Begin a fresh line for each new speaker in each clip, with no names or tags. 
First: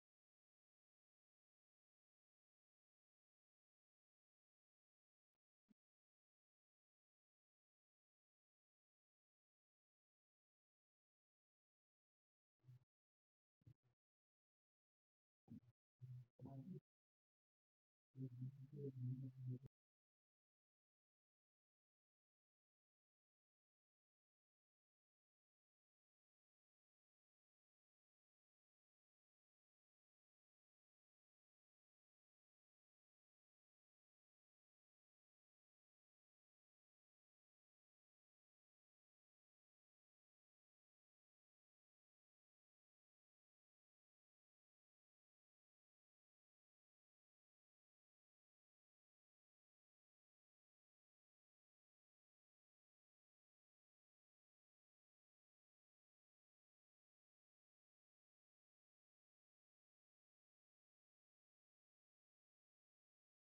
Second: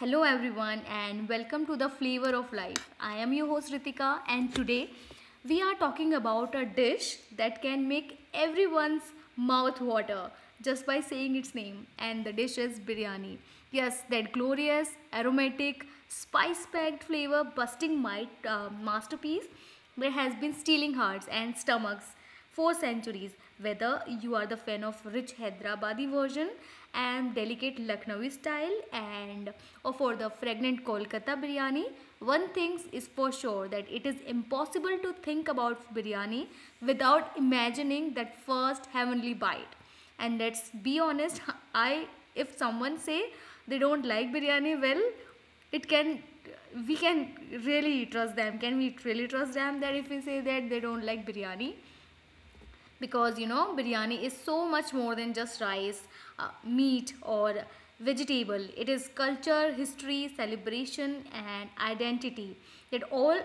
Hello everyone and welcome to the flavor of life. I am your host Ritika and today we are talking about a dish that can make everyone's mouth water just by saying its name, and the dish is biryani. Yes, that glorious, aromatic, spice-packed flavor busting my masterpiece that has been stealing hearts and stomachs four centuries, whether you are the fan of rich Hyderabadi version and delicate Lucknowi style and or for the fragrant Kolkata biryani, one thing is for sure that it is impossible to think about biryani without imagining that first heavenly bite. And let's be honest, I if someone say they don't like biryani well, it can we can really trust them, can we really trust them that if we say that they don't like biryani, because you know biryani is so much more than just rice, meat or vegetable. It is culture, history, celebration and identity, that all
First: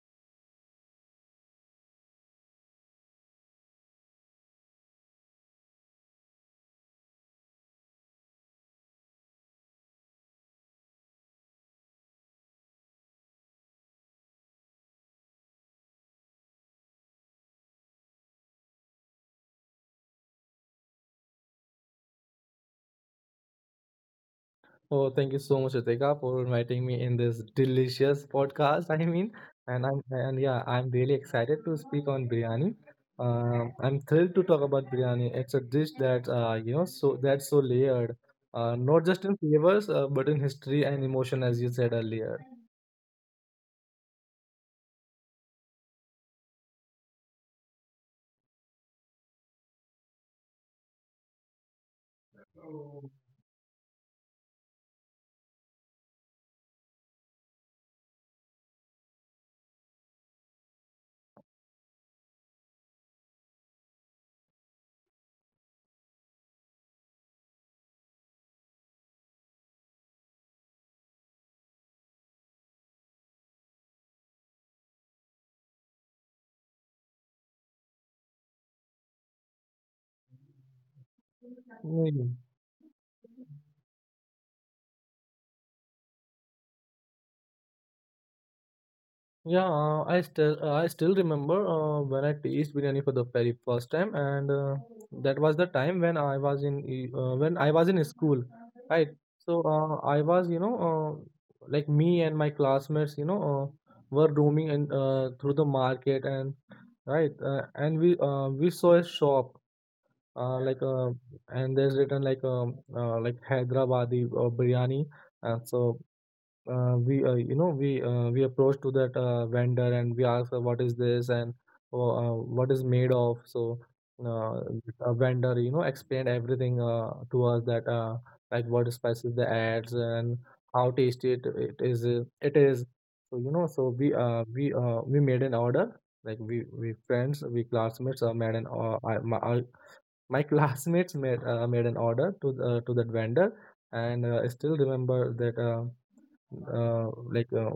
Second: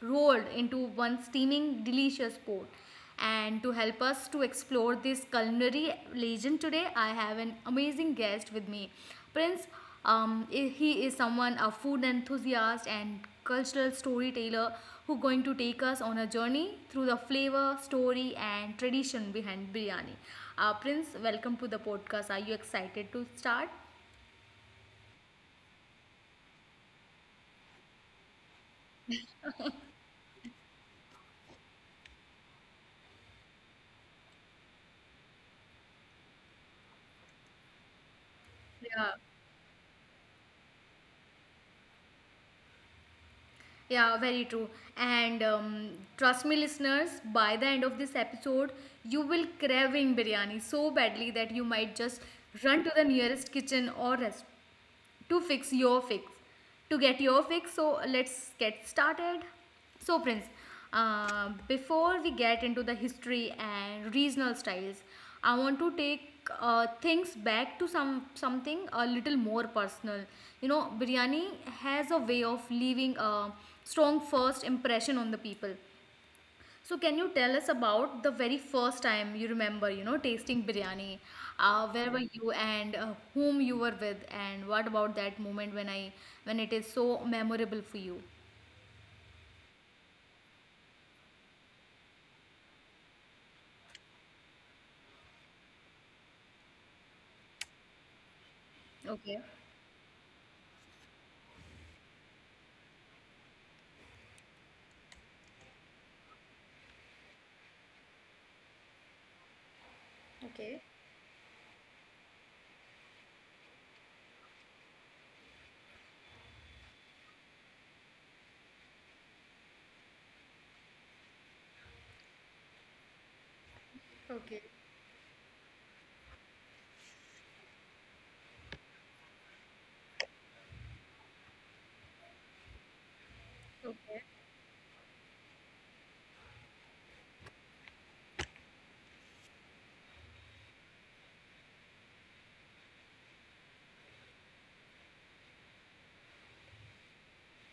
rolled into one steaming delicious pot. And to help us to explore this culinary legend today, I have an amazing guest with me, Prince. um, he is someone, a food enthusiast and cultural storyteller who going to take us on a journey through the flavor, story and tradition behind biryani. Prince, welcome to the podcast. Are you excited to start?
Oh, thank you so much, Ritika, for inviting me in this delicious podcast. I mean, and yeah, I'm really excited to speak on biryani. I'm thrilled to talk about biryani. It's a dish that you know, so that's so layered, not
Yeah,
just in flavors, but in history and emotion, as you said earlier.
yeah, very true. And trust me, listeners, by the end of this episode, you will craving biryani so badly that you might just run to the nearest kitchen or restaurant. To fix your fix to get your fix, so let's get started. So Prince, before we get into the history and regional styles, I want to take things back to some something a little more personal. You know, biryani has a way of leaving a strong first impression on the people. So can you tell us about the very first time you remember, you know, tasting biryani? Where were
Mm.
you and whom you were with, and what about that moment when I when it is so memorable for you?
Yeah, I still remember when I tasted biryani for the very first time, and that was the time when I was in e- when I was in school, right?
Okay.
So I was, you know, like me and my classmates, were roaming and through the market and right, and we saw a shop uh, like
Okay.
uh, and there's written like Hyderabadi biryani, and so we you know we approach to that vendor and we ask what is this and what is made of. So uh, a vendor you know explained everything to us that like what spices they adds and how tasty it is it is. So you know so we made an order like we friends we classmates made an I, my classmates made an order to to that vendor, and I still remember that uh, like uh,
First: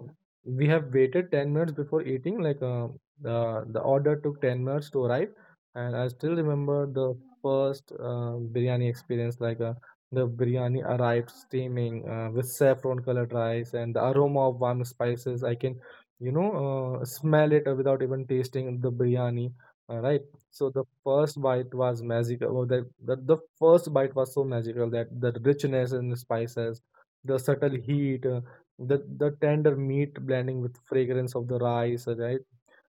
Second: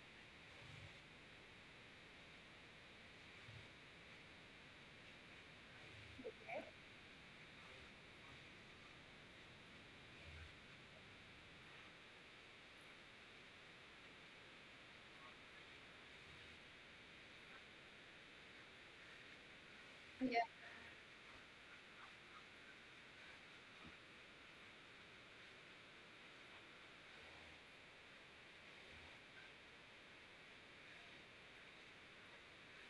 we have waited 10 minutes before eating like uh, the the order took 10 minutes to arrive. And I still remember the first biryani experience. Like the biryani arrived steaming with saffron colored rice and the aroma of warm spices. I can you know smell it without even tasting the biryani, right. So the first bite was magical. Well, the first bite was so magical that the richness and the spices, the subtle heat, the tender meat blending with fragrance of the rice, right.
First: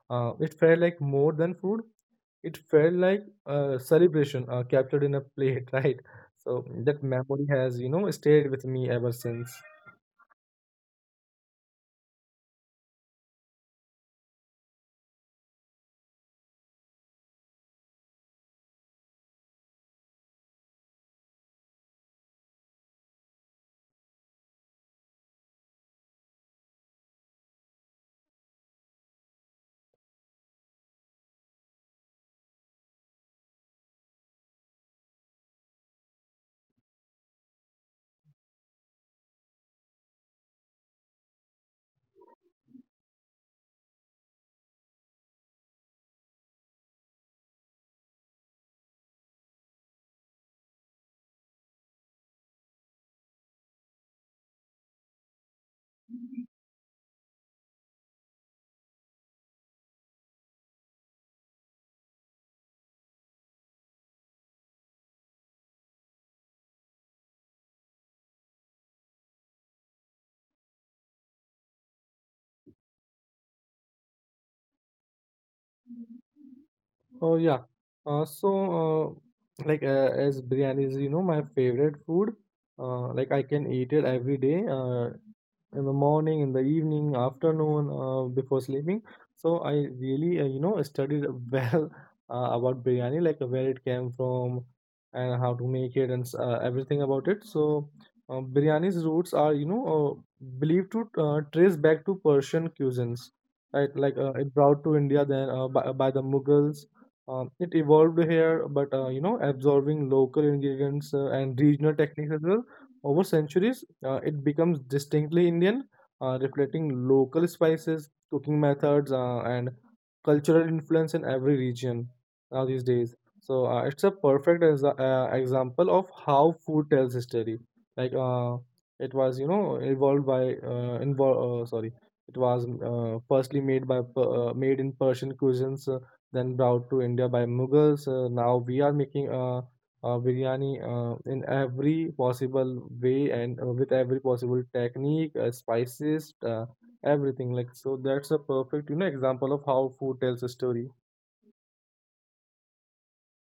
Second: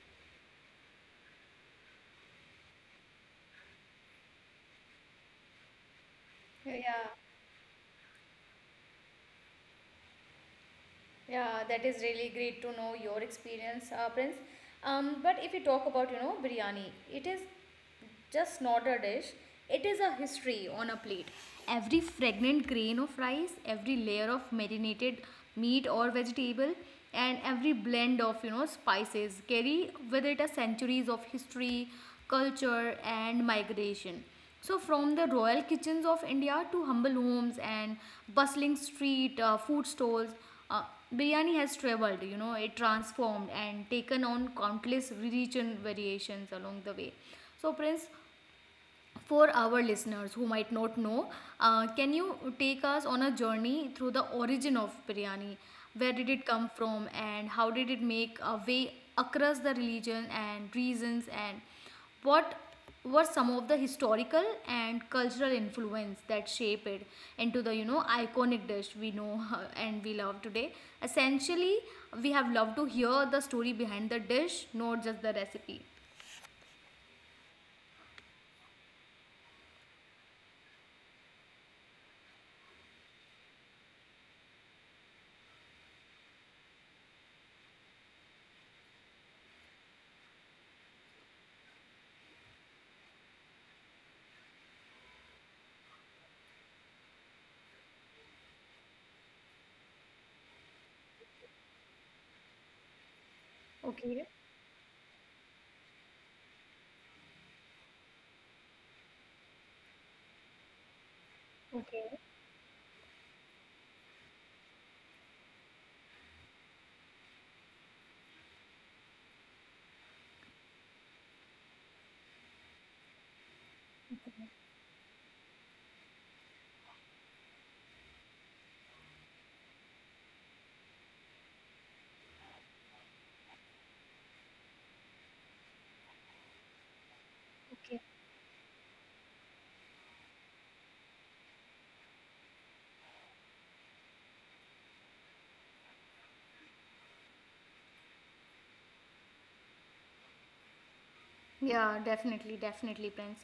It felt like more than food. It felt like a celebration captured in a plate right. So that
Yeah.
memory has you know stayed with me ever since.
Yeah, that is really great to know your experience, Prince. But if you talk about, you know, biryani, it is just not a dish. It is a history on a plate. Every fragrant grain of rice, every layer of marinated meat or vegetable, and every blend of, you know, spices carry with it a centuries of history, culture, and migration. So, from the royal kitchens of India to humble homes and bustling street food stalls, uh, biryani has traveled, you know, it transformed and taken on countless region variations along the way. So, Prince, for our listeners who might not know, can you take us on a journey through the origin of biryani? Where did it come from and how did it make a way across the religion and reasons, and what were some of the historical and cultural influence that shape it into the you know iconic dish we know and we love today? Essentially, we have loved to hear the story behind the dish, not just the recipe.
Oh yeah. Uh, so as biryani is you know my favorite food. Like I can eat it every day, in the morning, in the evening, afternoon, before sleeping. So I really you know studied well about biryani, like where it came from and how to make it and everything about it. So biryani's roots are you know believed to trace back to Persian cuisines, right? Like
Okay.
it brought to India then by the Mughals. It evolved here, but you know, absorbing local ingredients and regional techniques as well. Over centuries, it becomes distinctly Indian, reflecting local spices, cooking methods, and cultural influence in every region now these days. So it's a perfect example of how food tells history. Like it was, you know, evolved by involved. Sorry, it was firstly made in Persian cuisines, then brought to India by
Okay.
Mughals. Now we are making biryani in every possible way and with every possible technique, spices, everything. Like so, that's a perfect you know example of how food tells a story.
Yeah, definitely, definitely, Prince.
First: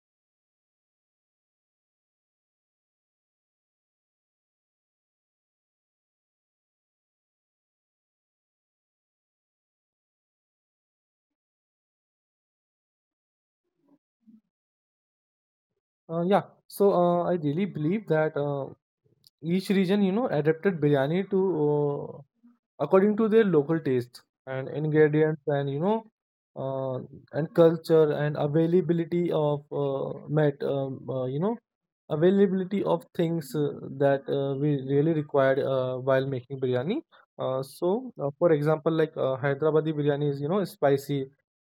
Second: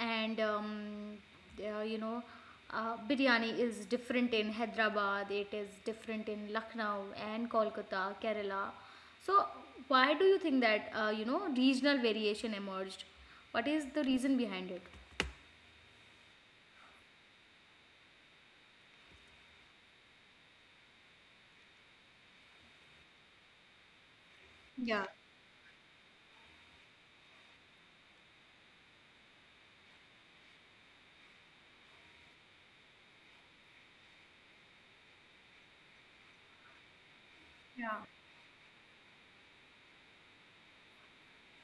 And you know, biryani is different in Hyderabad. It is different in Lucknow and Kolkata, Kerala. So, why do you think that you know regional variation emerged? What is the reason behind it?
Yeah. So I really believe that. Each region, you know, adapted biryani to uh, according to their local taste and
Yeah,
ingredients and you know uh, and culture and availability of met you know availability of things that we really required while making biryani. uh,
yeah,
so uh, for example like Hyderabadi biryani is you know spicy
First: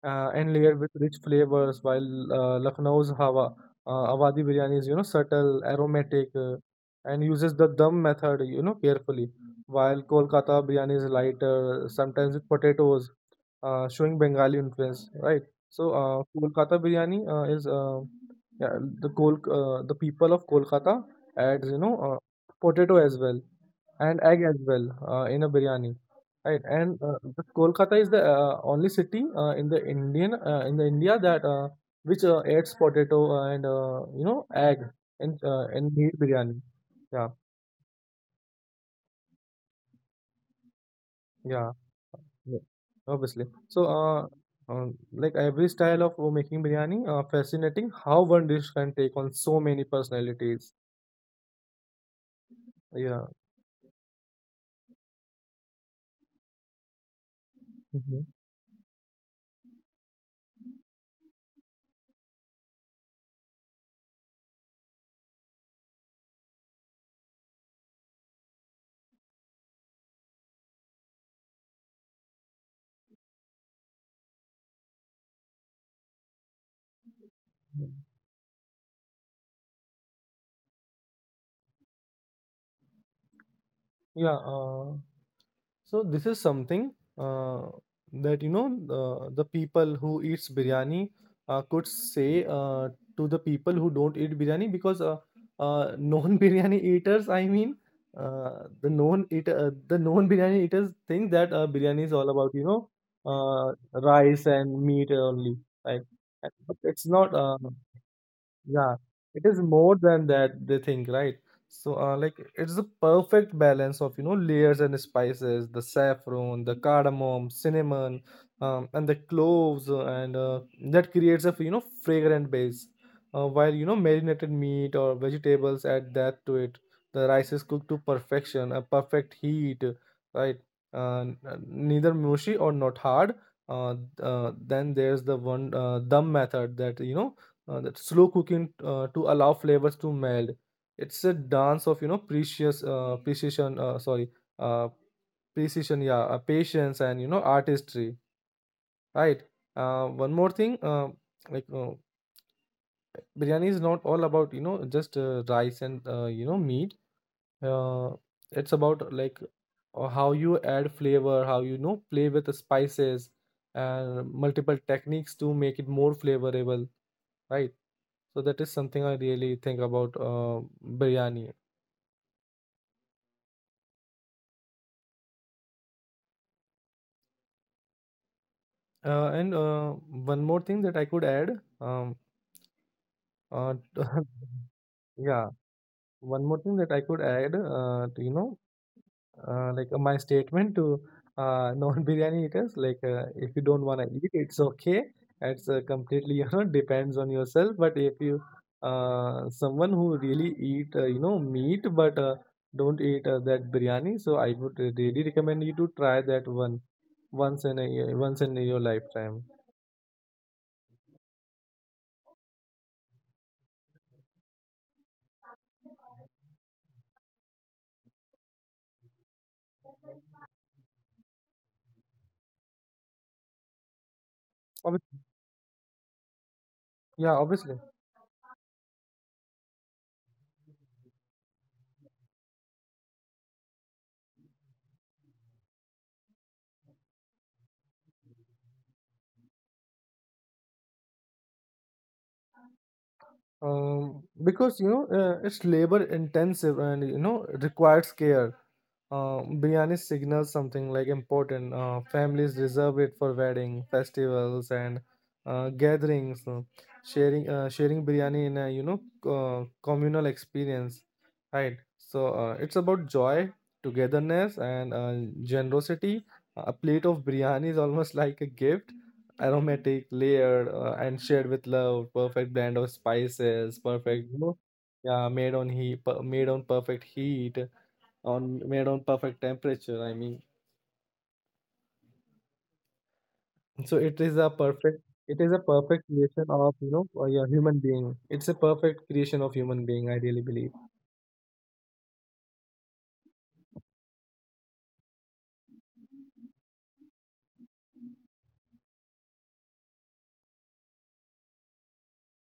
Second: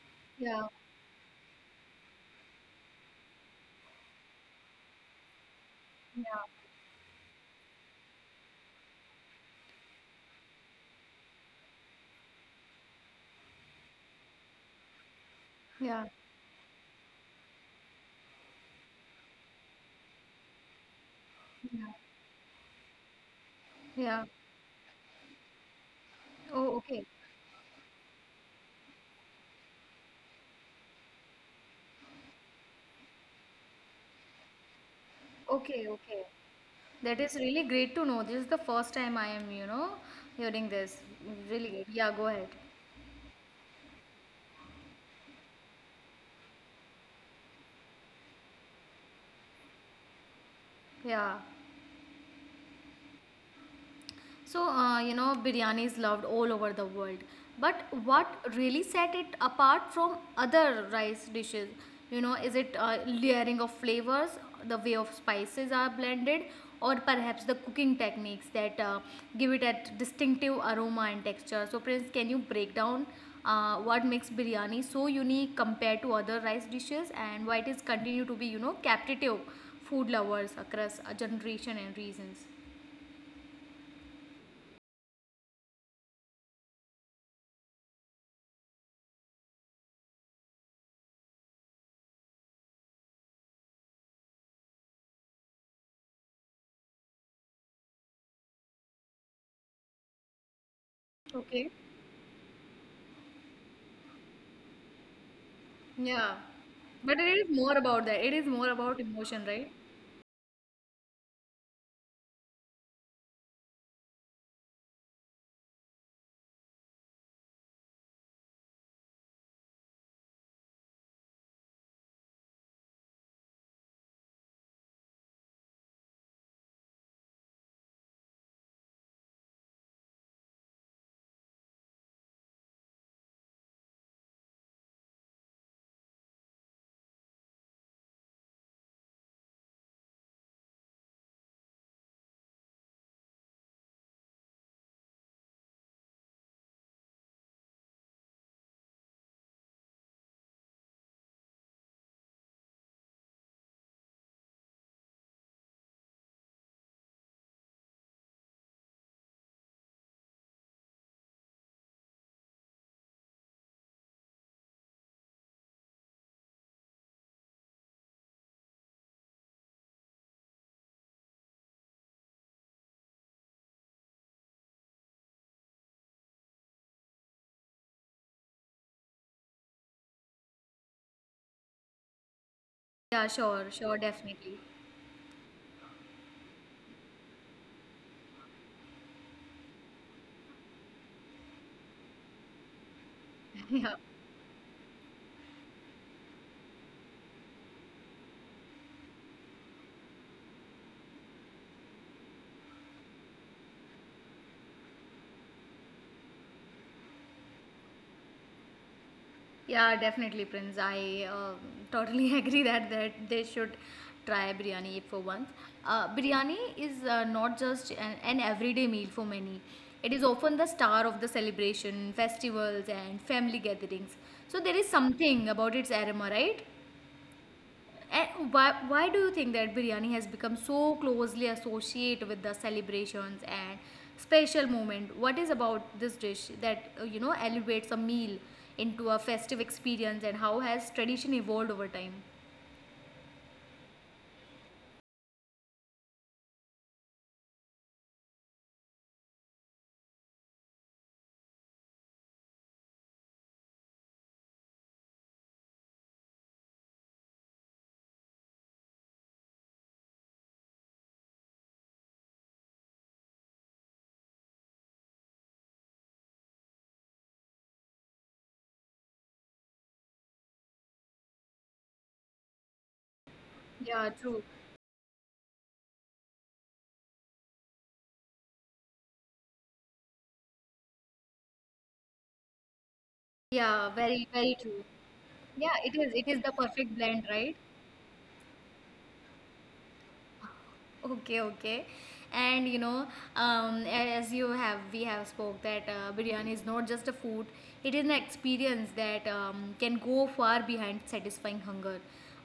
and
yeah,
layered with rich flavors, while lucknow's hawa Awadi biryani is you know subtle,
yeah,
aromatic, and uses the dum method, you know, carefully. While Kolkata biryani is lighter, sometimes with potatoes, showing Bengali influence, right? So
yeah,
Kolkata biryani is yeah, the people of Kolkata adds you know potato as well and
yeah.
egg as well in a biryani, right?
Oh,
And
okay,
the Kolkata is the only city in the India that which adds potato and you know egg
okay,
in meat
okay.
biryani.
That
Yeah,
is really great to know. This is the first time I am, you know, hearing this. Really
yeah,
good. Yeah, go ahead.
yeah, obviously. So, like every style of making biryani, fascinating how one dish can take on so many personalities.
Yeah.
Yeah.
So, you know, biryani is loved all over the world. But
Mhm.
what really set it apart from other rice dishes? You know, is it layering of flavors, the way of spices are blended, or perhaps the cooking techniques that give it a distinctive aroma and texture? So, Prince, can you break down what makes biryani so unique compared to other rice dishes and why it is continue to be, you know, captive food lovers across a generation and reasons?
Yeah. So this is something that you know the people who eats biryani could say to the people who don't eat biryani, because non biryani eaters, I mean, the non biryani eaters think that
Okay.
biryani is all about you know uh, rice and meat only, right?
Yeah.
But it's
But
not.
it is more about that. It is more
Yeah,
about emotion,
it is
right?
more than that they think, right? So, like it's a perfect balance of you know layers and spices, the saffron, the cardamom, cinnamon, and the cloves, and that creates a you know fragrant base. While you know marinated meat or vegetables add that to it. The rice is cooked to perfection, a perfect heat, right? Neither mushy or not hard. Uh, then there's the one dum method that you know that slow cooking to allow flavors to meld. It's a dance of you know precious precision. Sorry, uh, precision. Yeah, patience and you know artistry. Right. One more thing, like uh, biryani is not all about you know just rice and you know meat. Uh, it's about like how you add flavor, how you, you know play with the spices and multiple techniques to make it more flavorable, right? So that is something I really think about biryani. And One more thing that I could add,
Yeah, sure,
uh,
sure, definitely.
yeah, one more thing that I could add, to, you know, my statement to non-biryani eaters, like if you don't want to eat, it's okay. It's completely you know depends on yourself. But if you someone who really eat you know meat but don't eat that biryani, so I would really recommend you to try that one once in a year, once in your lifetime.
Yeah, definitely, Prince. I totally agree that that they should try biryani for once. Biryani is not just an everyday meal for many. It is often the star of the celebration, festivals, and family gatherings. So there is
Obvi-
something about its aroma, right?
yeah, obviously.
And why do you think that biryani has become so closely associated with the celebrations and special moment? What is about this dish that you know elevates a meal into a festive experience, and how has tradition evolved over time?
Because you know it's labor intensive and you know requires care. Biryani signals something like important. Families reserve it for wedding, festivals, and gatherings. Sharing biryani in a you know communal experience, right? So it's about joy, togetherness, and generosity. A plate of biryani is almost like a gift, aromatic, layered, and shared with love. Perfect blend of spices,
Yeah,
perfect, you
true.
know, yeah, made on heat, made on perfect heat, on made on perfect temperature, I mean.
Yeah,
So it
very,
is a
very true.
perfect, it is a
Yeah, it
perfect
is. It is
creation
the
of you
perfect
know
blend,
a
right?
human being. It's a perfect creation of human being, I really believe.
Okay, okay. And you know, as you have, we have spoke that biryani is not just a food; it is an experience that can go far behind satisfying hunger.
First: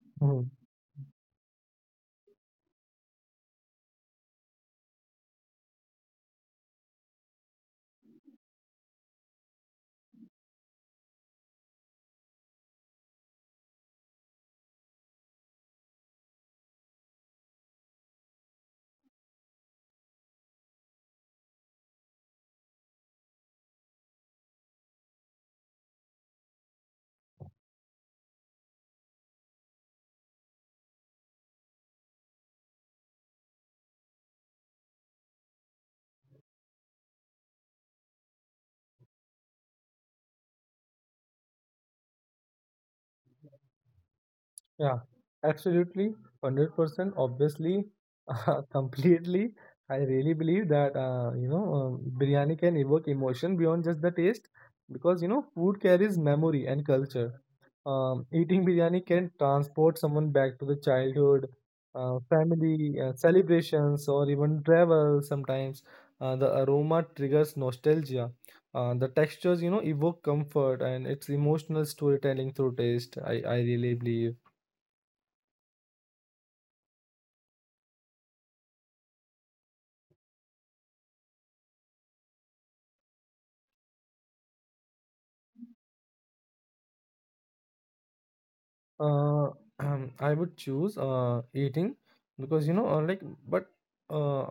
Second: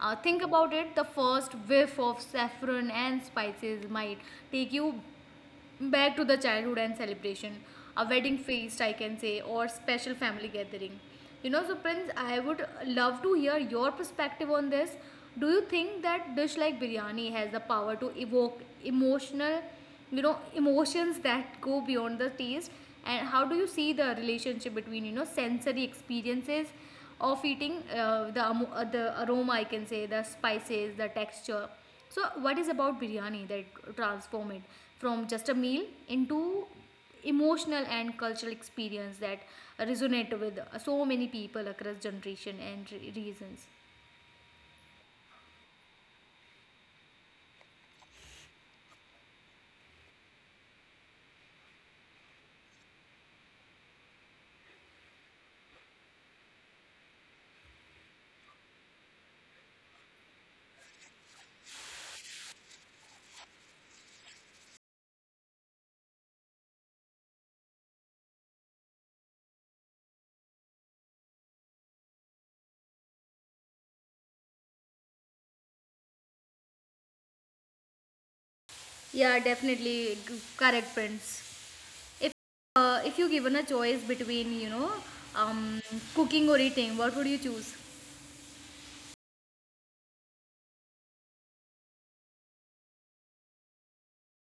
Think
Mhm.
about it: the first whiff of saffron and spices might take you back to the childhood and celebration, a wedding feast I can say, or special family gathering. You know, so Prince, I would love to hear your perspective on this. Do you think that dish like biryani has the power to evoke emotional, you know, emotions that go beyond the taste? And how do you see the relationship between you know sensory experiences of eating the amo- the aroma I can say, the spices, the texture? So what is about biryani that transform it from just a meal into emotional and cultural experience that resonate with so many people across generation and re- reasons?
Yeah, absolutely, 100%, obviously, completely. I really believe that, you know, biryani can evoke emotion beyond just the taste because, you know, food carries memory and culture. Eating biryani can transport someone back to the childhood, family, celebrations, or even travel sometimes. The aroma triggers nostalgia. The textures, you know, evoke comfort and it's emotional storytelling through taste. I really believe.
Yeah, definitely g- correct, friends. If if you given a choice between you know um, cooking or eating, what would you choose?
Uh, I would choose eating, because you know, but uh,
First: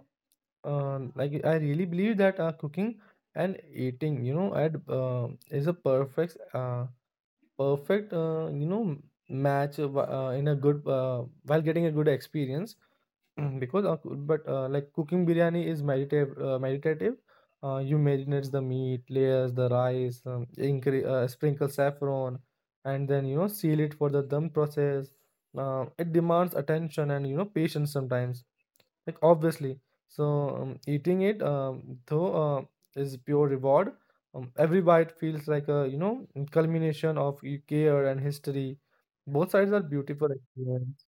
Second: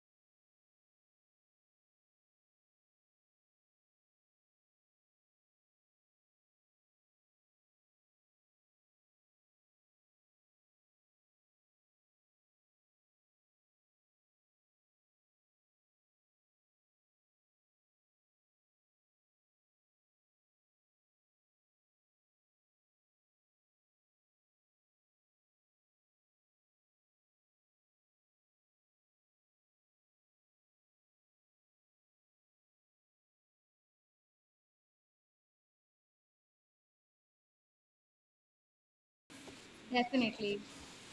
like I really believe that cooking and eating, you know, add is a perfect, you know, match in a good while getting a good experience. Mm, because coo- but like cooking biryani is meditative. You marinate the meat, layers the rice, sprinkle saffron and then you know seal it for the dum process. It demands attention and you know patience sometimes, like obviously. So eating it, though is pure reward. Every bite feels like a you know culmination of care and history. Both sides are beautiful
Definitely.
experience.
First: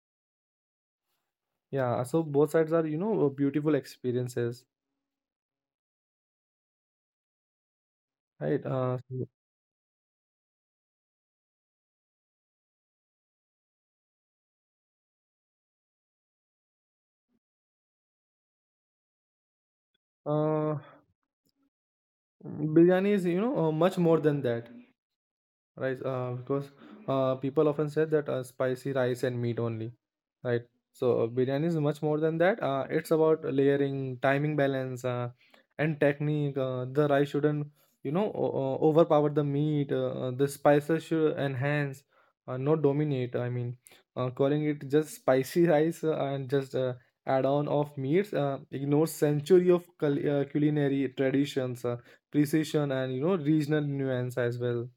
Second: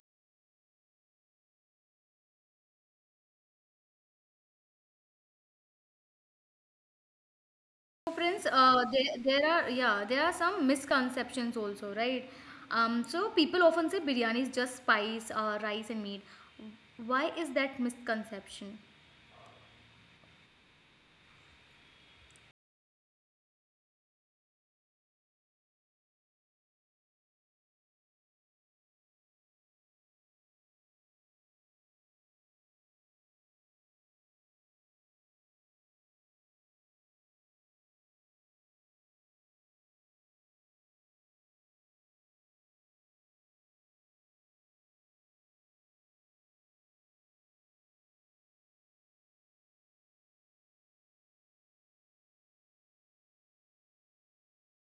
Yeah, so both sides are, you know, beautiful experiences,
So friends,
right? Mhm.
there, there are yeah, there are some misconceptions also, right? So people often say biryani is just spice, rice and meat. Why is that misconception?
Uh, Biryani is, you know, much more than that. Rice, because people often say that spicy rice and meat only, right? So biryani is much more than that. It's about layering, timing balance, and technique. The rice shouldn't, you know, overpower the meat. The spices should enhance, not dominate. Calling it just spicy rice and just add-on of meats ignores century of culinary traditions, precision, and you know, regional nuance as well.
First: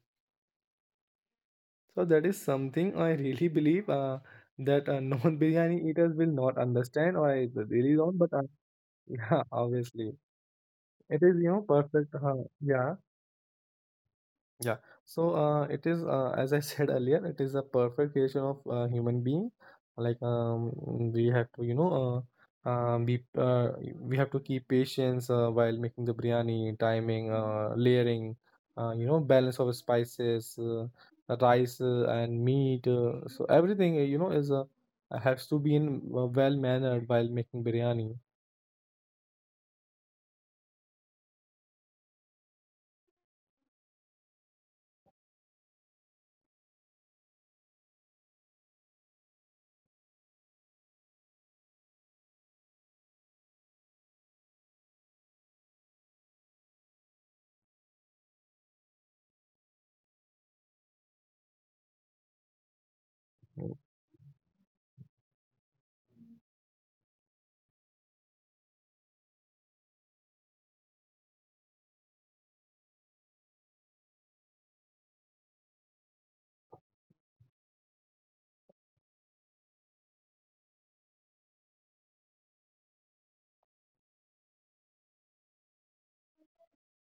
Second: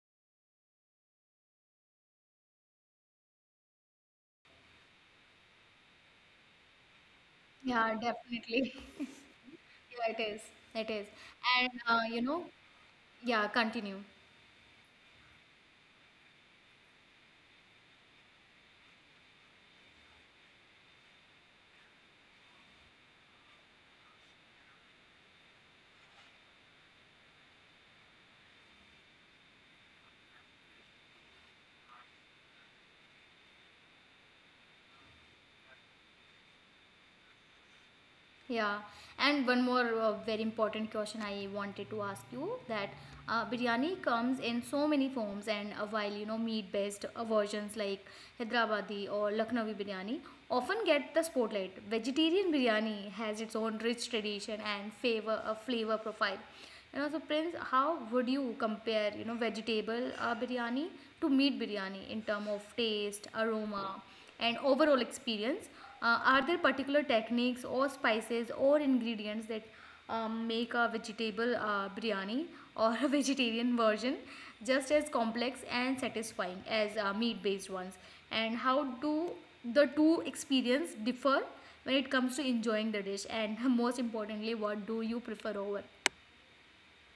So that is something I really believe that non-biryani eaters will not understand, or I
Yeah,
really don't. But
definitely.
yeah, obviously,
yeah, it is. It is.
it is you know
And
perfect.
you know,
Yeah,
yeah, continue.
yeah. So it is, as I said earlier, it is a perfect creation of human being. Like um, we have to, you know, be we have to keep patience while making the biryani, timing, layering, you know, balance of spices, rice and meat. So everything, you know, is has to be in well mannered while making biryani.
Yeah, and one more very important question I wanted to ask you that biryani comes in so many forms, and while you know meat-based versions like Hyderabadi or Lucknowi biryani often get the spotlight, vegetarian biryani has its own rich tradition and favor a flavor profile. And also, Prince, how would you compare you know vegetable biryani to meat biryani in terms of taste, aroma, and overall experience? Are there particular techniques or spices or ingredients that make a vegetable biryani or a vegetarian version just as complex and satisfying as meat based ones? And how do the two experiences differ when it comes to enjoying the dish? And most importantly, what do you prefer over?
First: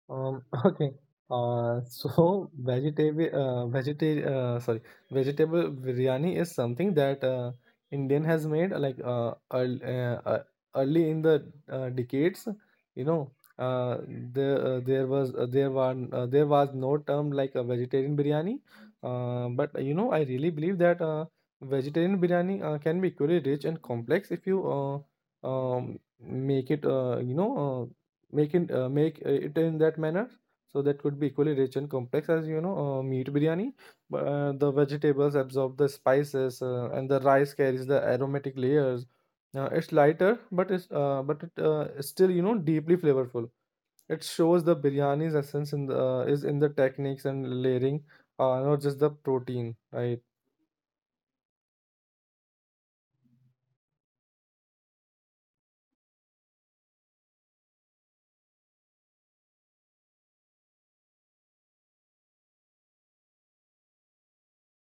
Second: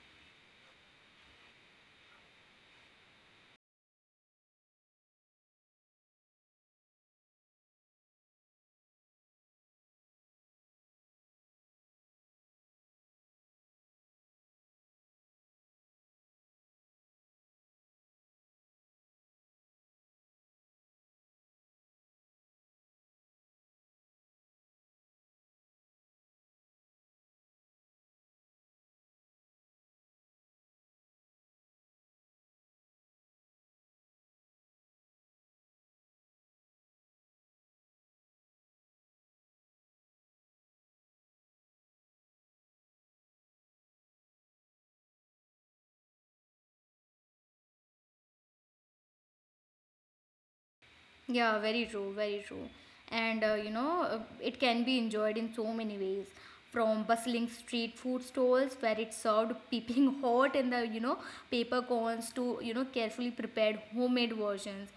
Okay. So vegetable, vegeta sorry, vegetable biryani is something that Indian has made like early, early in the decades. You know, there there was there were there was no term like a vegetarian biryani. But you know, I really believe that vegetarian biryani can be equally rich and complex if you make it you know make it in that manner so that could be equally rich and complex as you know meat biryani. The vegetables absorb the spices and the rice carries the aromatic layers. It's lighter but it's but it is still you know deeply flavorful. It shows the biryani's essence in the is in the techniques and layering, not just the protein, right?
Yeah, very true, very true. And you know, it can be enjoyed in so many ways, from bustling street food stalls where it's served peeping hot in the, you know, paper cones to, you know, carefully prepared homemade versions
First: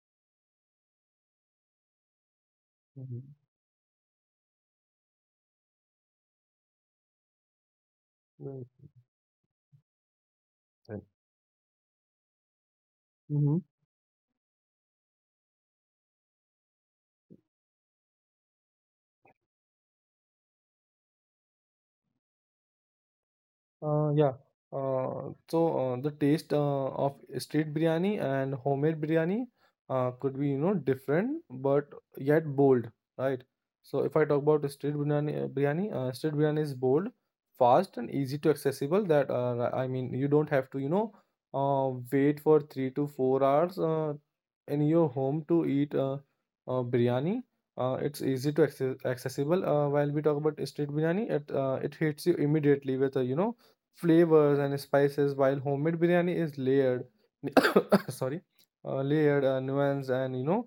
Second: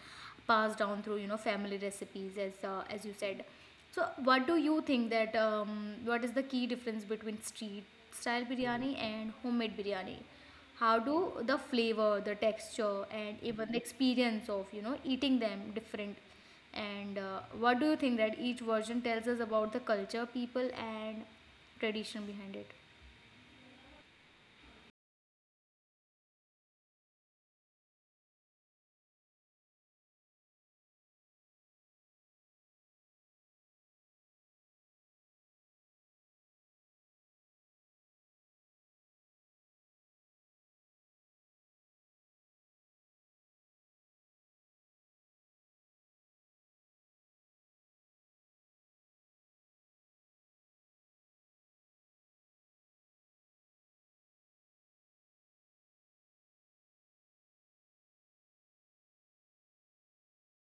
passed down through, you know, family recipes as you
Mhm.
said. So, what do you think that what is the key difference between street style biryani and homemade biryani? How
Right.
do the flavor, the texture, and
Mm-hmm.
even the experience of you know eating them different? And what do you think that each version tells us about the culture, people, and tradition behind it?
Yeah. The taste of street biryani and homemade biryani could be you know different but yet bold, right? So if I talk about the street biryani, street biryani is bold, fast and easy to accessible. That I mean, you don't have to you know wait for 3 to 4 hours in your home to eat biryani. It's easy to accessible. While we talk about street biryani, it hits you immediately with a you know flavors and spices, while homemade biryani is layered, sorry, layered, nuanced, and you know,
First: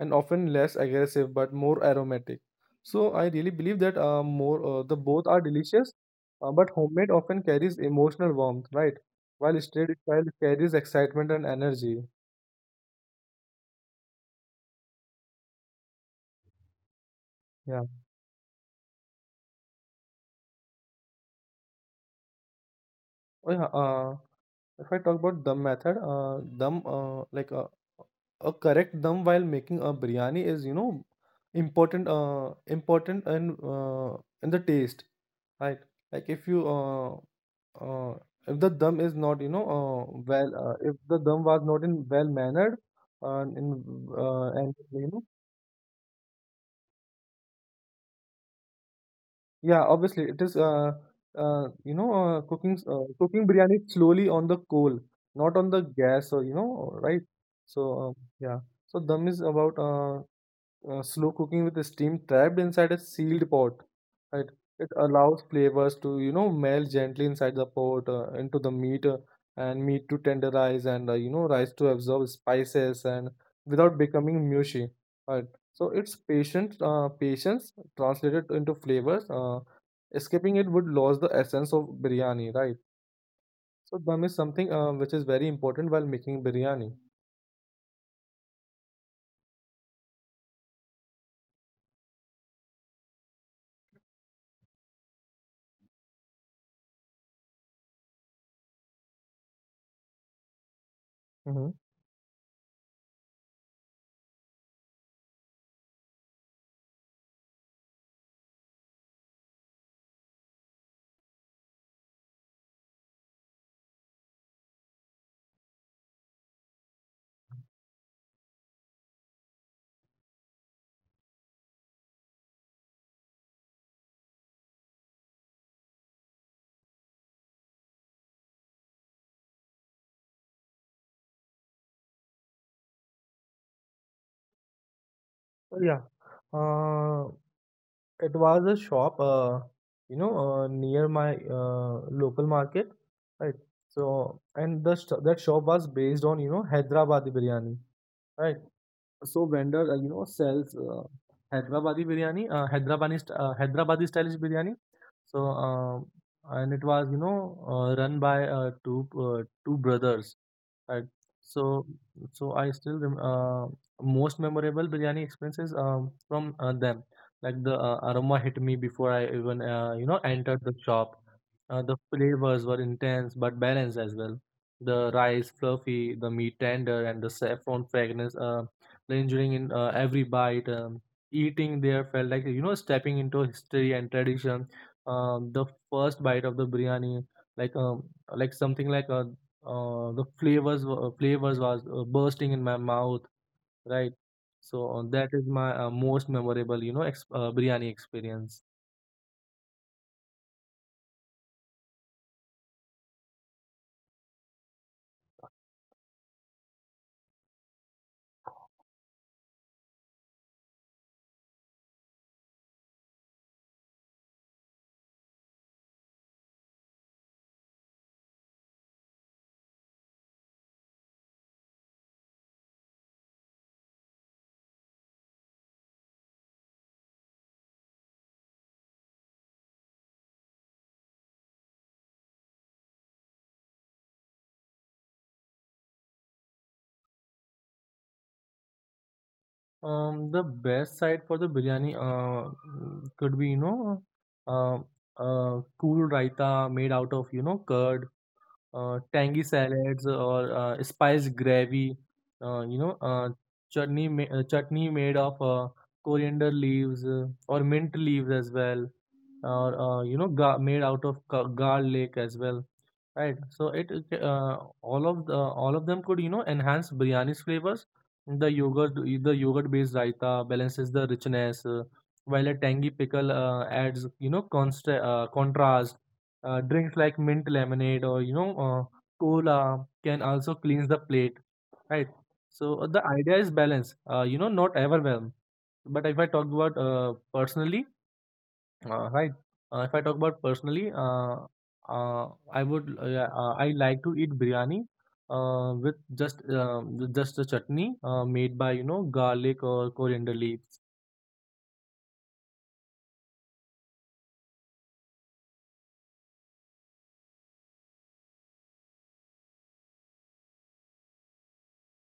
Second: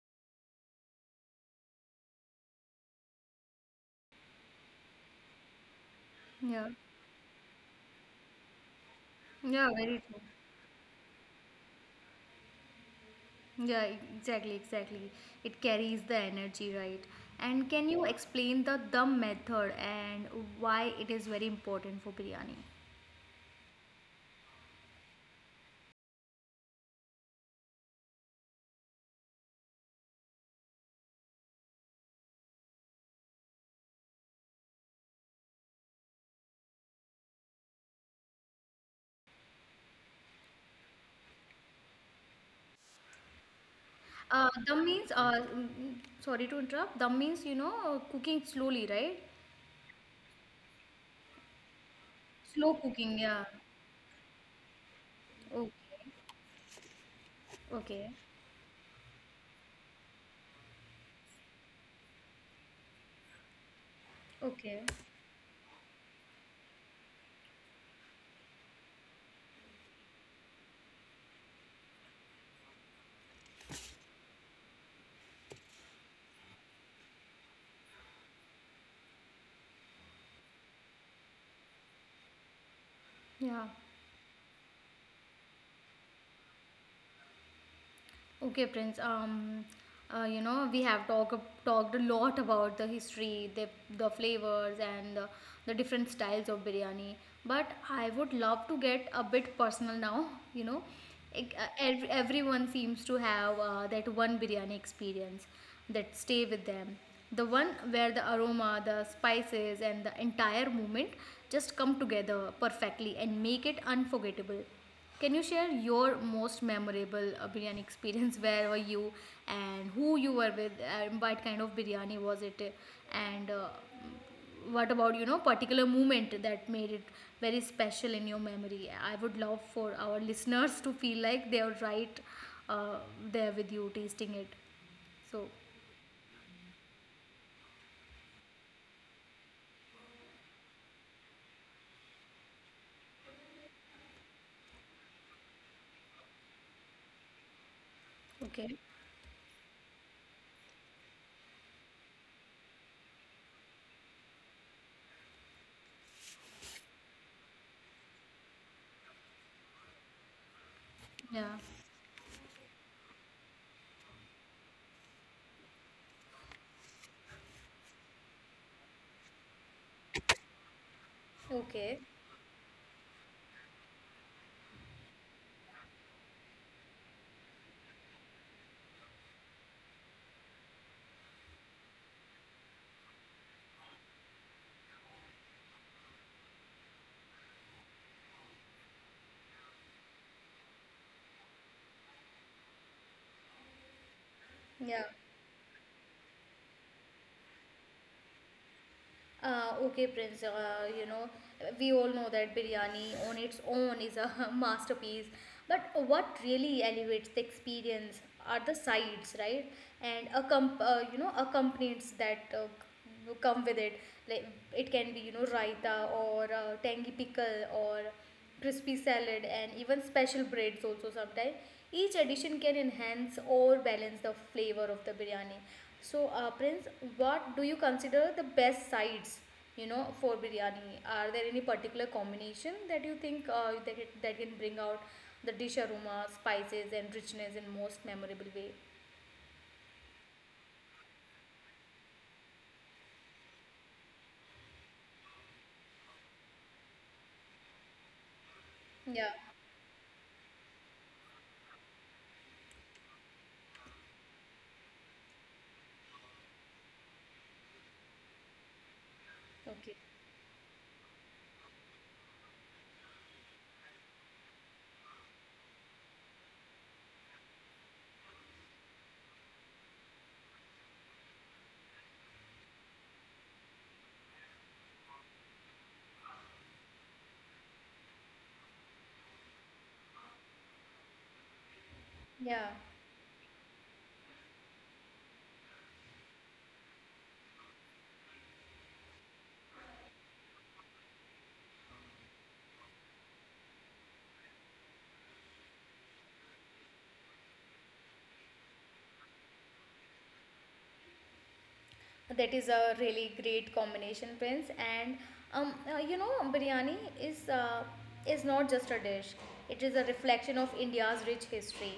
and often less aggressive but more aromatic. So I really believe that more the both are delicious, uh,
Yeah.
but homemade often carries emotional warmth, right? While
Yeah,
street
very true.
style carries excitement and energy.
Yeah, exactly, exactly. It carries the energy, right? And
Yeah.
can you explain the dum method and why it is very important for biryani?
Oh, yeah. If I talk about dum method, a correct dum while making a biryani is you know important, important and in the taste, right? Like if you uh, uh if the dum is not you know if the dum was not in well mannered, in and
Dum
you
means,
know.
mm, sorry to interrupt, dum means, you know, cooking slowly, right?
Yeah, obviously it is. You know,
Slow cooking, yeah.
cooking biryani slowly on the coal, not
Okay,
on the gas, or you know, right?
okay,
Yeah, so dum is about slow cooking with the steam trapped inside a sealed pot. Right?
okay.
It allows flavors to, you know, melt gently inside the pot into the meat and meat to tenderize and, you know, rice to absorb spices and without becoming mushy. Right? Patience translated into flavors. Escaping it would lose the essence of biryani, right?
Yeah.
So dum is something which is very important while making biryani.
Okay, Prince. You know, we have talked a lot about the history, the flavors, and the different styles of biryani. But I would love to get a bit personal now. You know, Ec-
Mm-hmm.
ev- everyone seems to have that one biryani experience that stay with them. The one where the aroma, the spices, and the entire moment just come together perfectly and make it unforgettable. Can you share your most memorable biryani experience? Where were you and who you were with and what kind of biryani was it? And what about, you know, particular moment that made it very special in your memory? I would love for our listeners to feel like they are right uh, there with you tasting it. So,
Yeah. Uh, It was a shop, you know, near my local market, right? So, and the sh that shop was based on, you know, Hyderabadi biryani, right?
Okay.
So vendor, you know, sells Hyderabadi biryani, Hyderabadi stylish biryani. So, um and it was, you know, run by two brothers. Right.
Yeah.
So, so I still rem most memorable biryani experiences from them. Like the aroma hit me before I even you know entered the shop. The
Okay.
flavors were intense but balanced as well. The rice fluffy, the meat tender, and the saffron fragrance lingering in every bite. Eating there felt like you know stepping into history and tradition. The first bite of the biryani, like um, like something like a the flavors wa- flavors was bursting in my mouth, right? So
Yeah.
that is my most memorable you know biryani experience.
Okay, Prince, you know, we all know that biryani on its own is a masterpiece. But what really elevates the experience are the sides, right? And accomp- you know, accompaniments that c- come with it. Like it can be, you know, raita or tangy pickle or crispy salad, and even special breads also sometimes. Each addition can enhance or balance the flavor of the biryani. So Prince, what do you consider the best sides, you know, for biryani? Are there any particular combination that you think that can bring out the dish aroma, spices, and richness in most memorable way?
The best side for the biryani could be you know uh, cool raita made out of you know curd, tangy
Yeah.
salads or spice gravy, you know, chutney made of coriander leaves or mint leaves as well, or
Okay.
you know, made out of garlic as well. Right. So it all of the All of them could you know enhance biryani's flavors. The yogurt based raita balances the richness, while a tangy pickle adds you know consta contrast. Drinks like mint lemonade or you know cola can also cleanse the plate. Right. So
Yeah,
the idea is balance. You know, not overwhelm. But if I talk about personally, right. If I talk about personally, uh, I would yeah, I like to eat biryani with just a chutney made by you know garlic or coriander leaves.
that is a really great combination, Prince. And you know, biryani is not just a dish, it is a reflection of India's rich history.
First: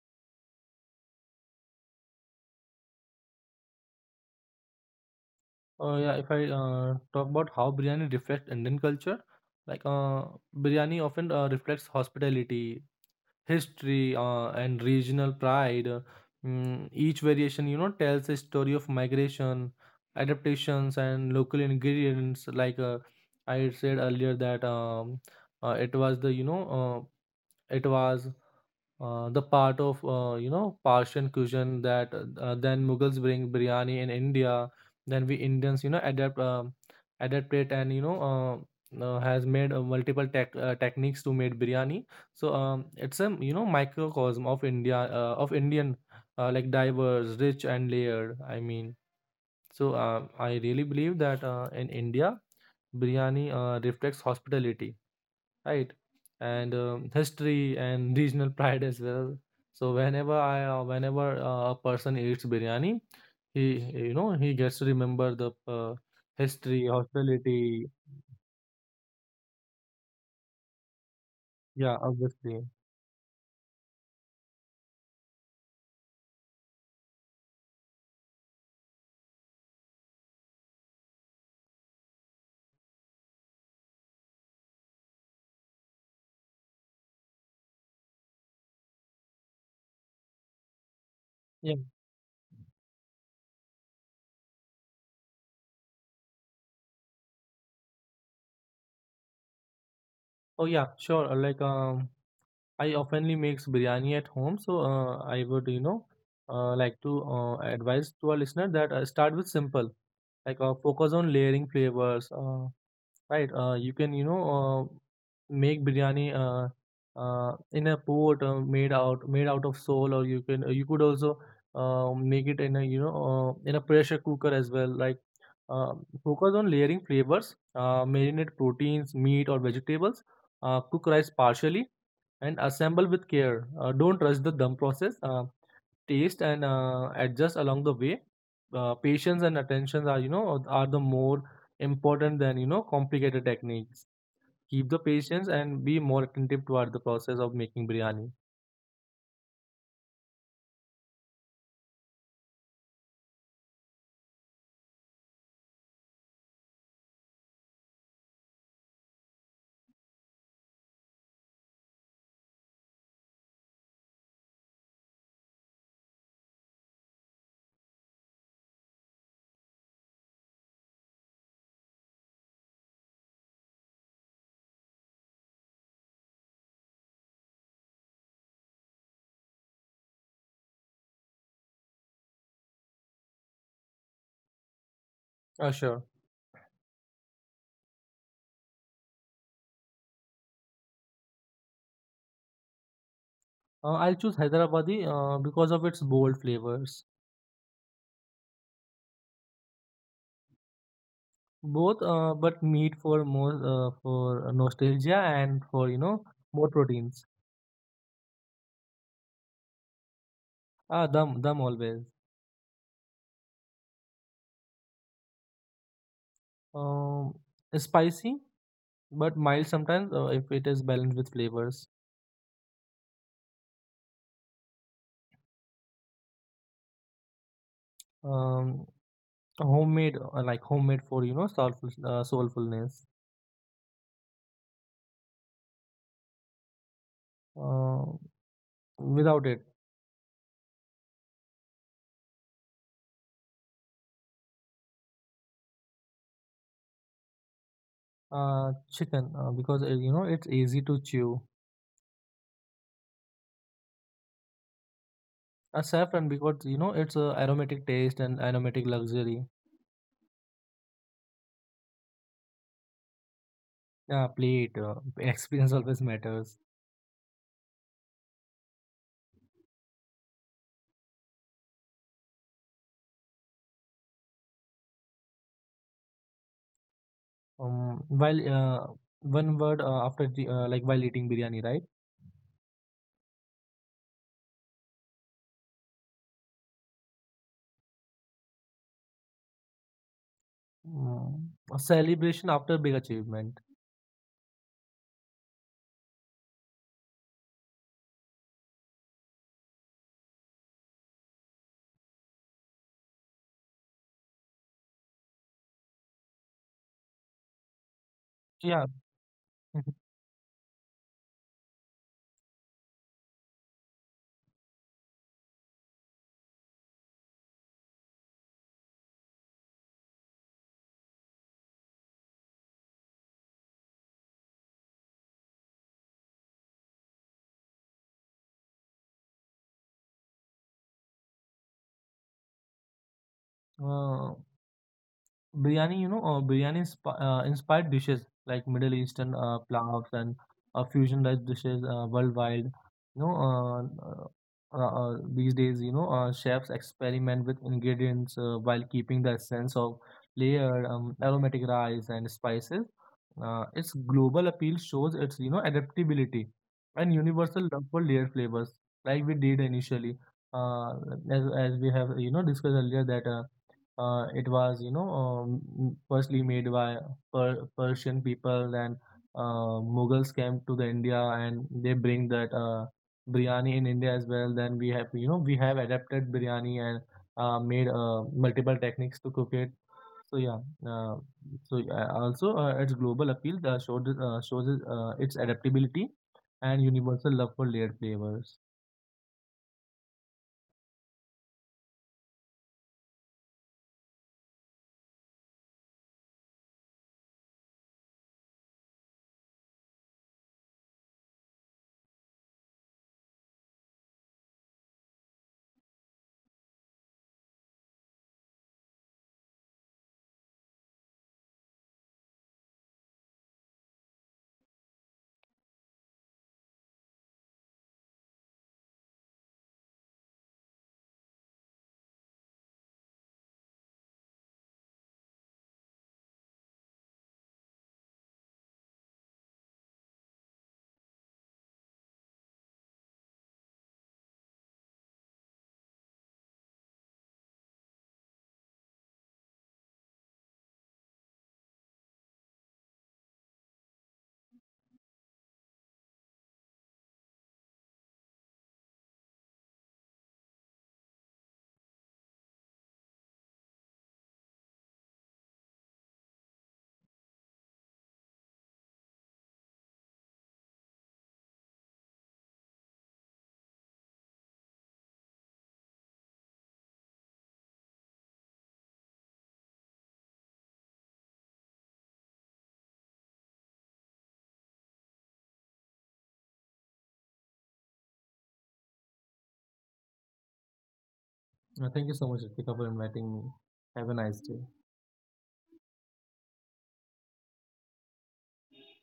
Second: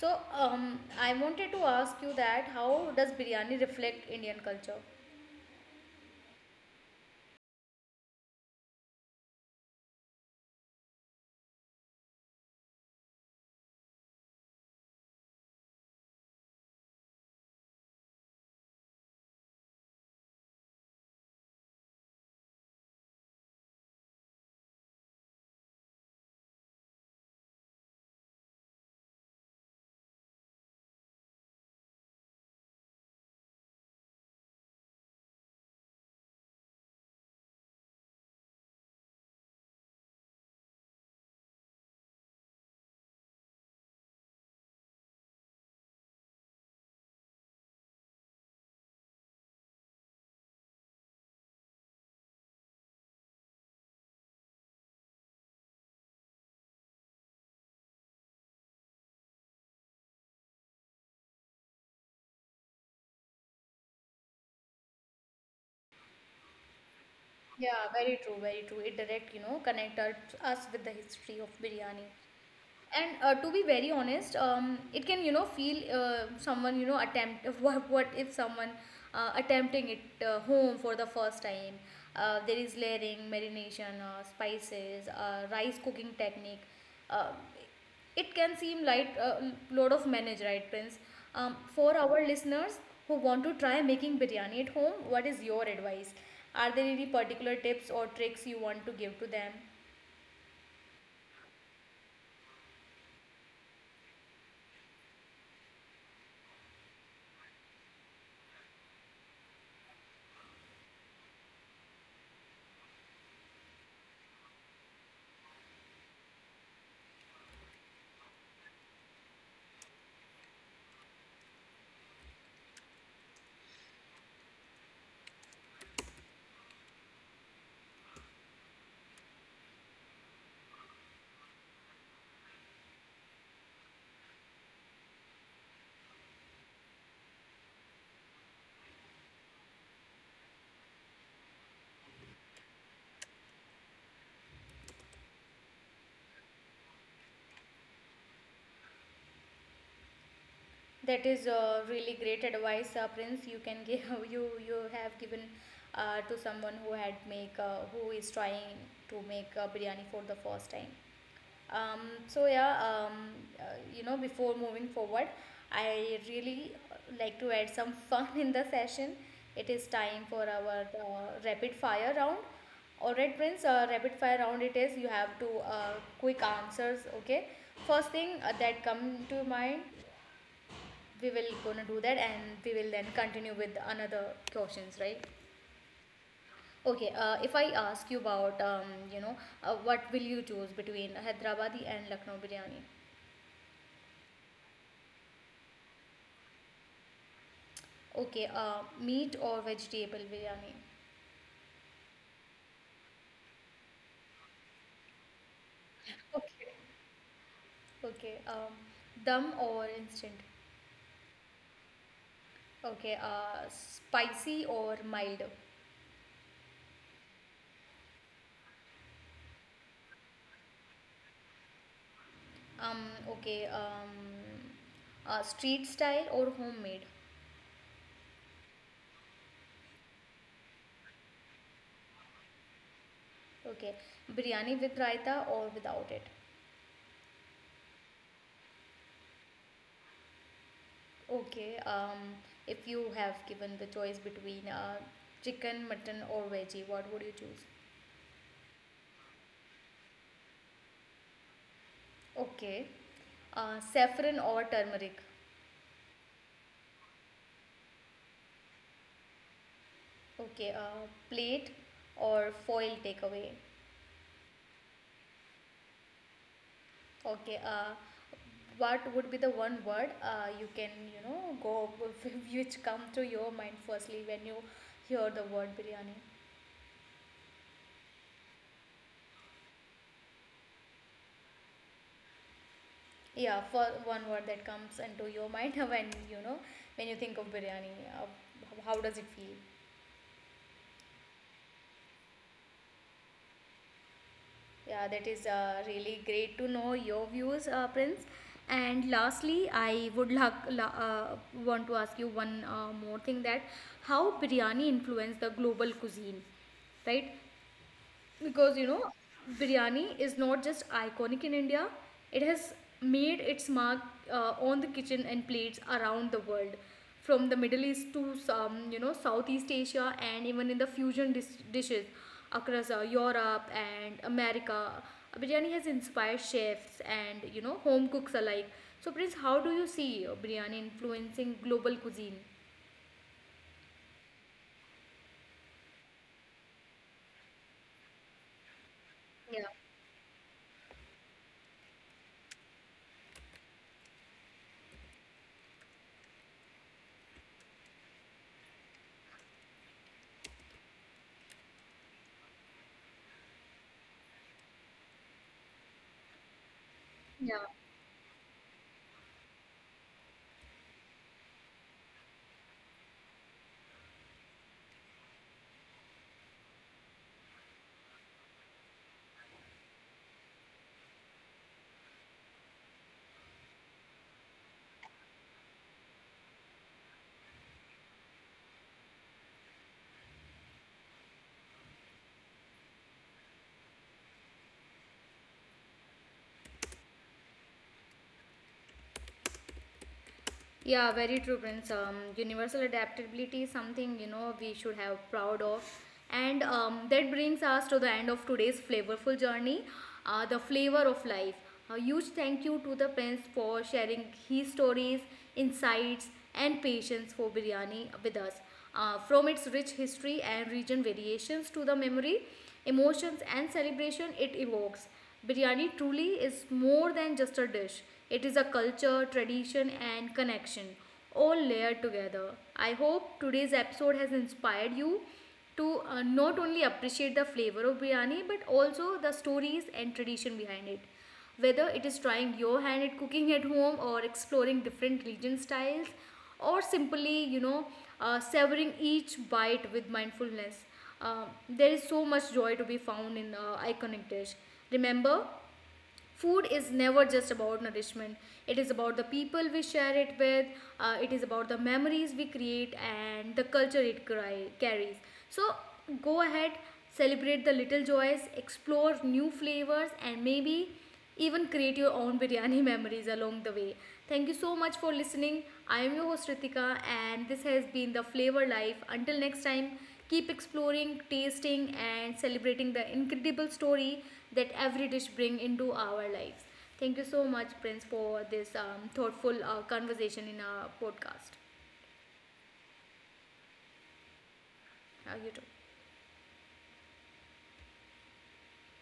So I wanted to ask you that how does biryani reflect Indian culture?
Or yeah, if I talk about how biryani reflects Indian culture, like uh, biryani often reflects hospitality, history and regional pride. Each variation, you know, tells a story of migration, adaptations, and local ingredients. I had said earlier, that it was the you know it was the part of you know Persian cuisine that then Mughals bring biryani in India. Then we Indians, you know, adapt it and you know has made multiple tech techniques to make biryani. It's a you know microcosm of India, of Indian, like diverse, rich and layered. I really believe that in India, biryani reflects hospitality, right? And history and regional pride as well. So whenever I whenever a person eats biryani, he, you know, he gets to remember the history,
Yeah,
hospitality.
very true, very true. It direct, you know, connect us with the history of
Yeah,
biryani.
obviously.
And to be very honest, it can, you know, feel someone, you know, attempt what if someone attempting it home for the first time. Uh, there is layering, marination, spices, rice cooking technique. Uh, it can seem like a load of manage, right, Prince? Um,
Yeah.
for our listeners who want to try making biryani at home, what is your advice? Are there any particular tips or tricks you want to give to them?
Oh yeah, sure. I oftenly makes biryani at home, so I would, you know, like to advise to our listener that start with simple, focus on layering flavors, right. You can, you know, uh, make biryani in a pot made out of soul, or you can you could also make it in a you know in a pressure cooker as well. Uh, Focus on layering flavors, marinate proteins, meat or vegetables, cook rice partially, and assemble with care. Don't rush the dum process. Taste and adjust along the way. Patience and attention are you know are the more important than you know complicated techniques. Keep the patience and be more attentive toward the process of making biryani.
That is really great advice, Prince. You can give, you have given to someone who had make, who is trying to make biryani for the first time. Um, so yeah, uh, you know, before moving forward, I really like to add some fun in the session. It is time for our rapid fire round. All right, Prince. Rapid fire round it is. You have to uh, quick answers. Okay. First thing that come to mind, we will gonna do that, and we will then continue with another questions, right?
Sure.
Okay, if I ask you about, you know, what will you choose between Hyderabadi and Lucknow biryani?
I'll choose Hyderabadi because of its bold flavors.
Okay. Uh, meat or vegetable biryani?
Both, but meat for more for nostalgia and for you know
Okay.
more proteins.
Okay. Um, dum or instant?
Ah, dum dum always.
Okay. Uh, spicy or mild?
Um, Spicy but mild sometimes if it is balanced with flavors.
Um, okay. Um, street style or homemade?
Um, Homemade homemade for you know soulful soulfulness.
Okay. Biryani with raita or without it?
uh, Without it.
Okay. Um, if you have given the choice between chicken, mutton, or veggie, what would you choose?
Chicken, because you know it's easy to chew.
Okay, saffron or turmeric?
A saffron because you know it's aromatic taste and aromatic luxury.
Okay, plate or foil takeaway?
Plate, experience always matters.
Okay, what would be the one word you can, you know, go which come to your mind firstly when you hear the word biryani?
While One word after the, like while eating biryani, right?
Yeah, for one word that comes into your mind when you know when you think of biryani, uh, how does it feel?
Mm, a celebration after big achievement.
Yeah, that is really great to know your views, Prince. And lastly, I would want to ask you one more thing, that how biryani influenced the global cuisine, right? Because you
Yeah.
know biryani is not just iconic in India, it has made its mark on the kitchen and plates around the world, from the Middle East to some, you know, Southeast Asia, and even in the fusion dishes across Europe and America. Biryani has inspired chefs and, you know, home cooks alike. So Prince, how do you see biryani influencing global cuisine?
uh, Biryani, you know, inspired dishes like Middle Eastern plavs and fusion rice dishes worldwide. You know, uh, these days, you know, chefs experiment with ingredients while keeping the essence of layered, aromatic rice and spices. Its global appeal shows its, you know, adaptability and universal love for layered flavors, like we did initially, uh, as we have, you know, discussed earlier that. It was you know firstly made by Persian people, then Mughals came to the India and they bring that biryani in India as well. Then we have, you know, we have adapted biryani and made multiple techniques to cook it. So yeah, uh, also its global appeal showed shows its adaptability and universal love for layered flavors.
Yeah, very true, Prince. Universal adaptability is something, you know, we should have proud of, and that brings us to the end of today's flavorful journey, the flavor of life. A huge thank you to the Prince for sharing his stories, insights, and patience for biryani with us. From its rich history and region variations to the memory, emotions, and celebration it evokes. Biryani truly is more than just a dish, it is a culture, tradition, and connection all layered together. I hope today's episode has inspired you to not only appreciate the flavor of biryani but also the stories and tradition behind it. Whether it is trying your hand at cooking at home or exploring different region styles or simply, you know, savoring each bite with mindfulness. There is so much joy to be found in iconic dish. Remember, food is never just about nourishment, it is about the people we share it with, it is about the memories we create and the culture it carries. So go ahead, celebrate the little joys, explore new flavors, and maybe even create your own biryani memories along the way. Thank you so much for listening. I am your host, Ritika, and this has been the flavor life. Until next time, keep exploring, tasting, and celebrating the incredible story that every dish bring into our lives. Thank you so much, Prince, for this thoughtful conversation in our podcast.
Thank you so much, Ritika, for inviting me. Have a nice day.
You too.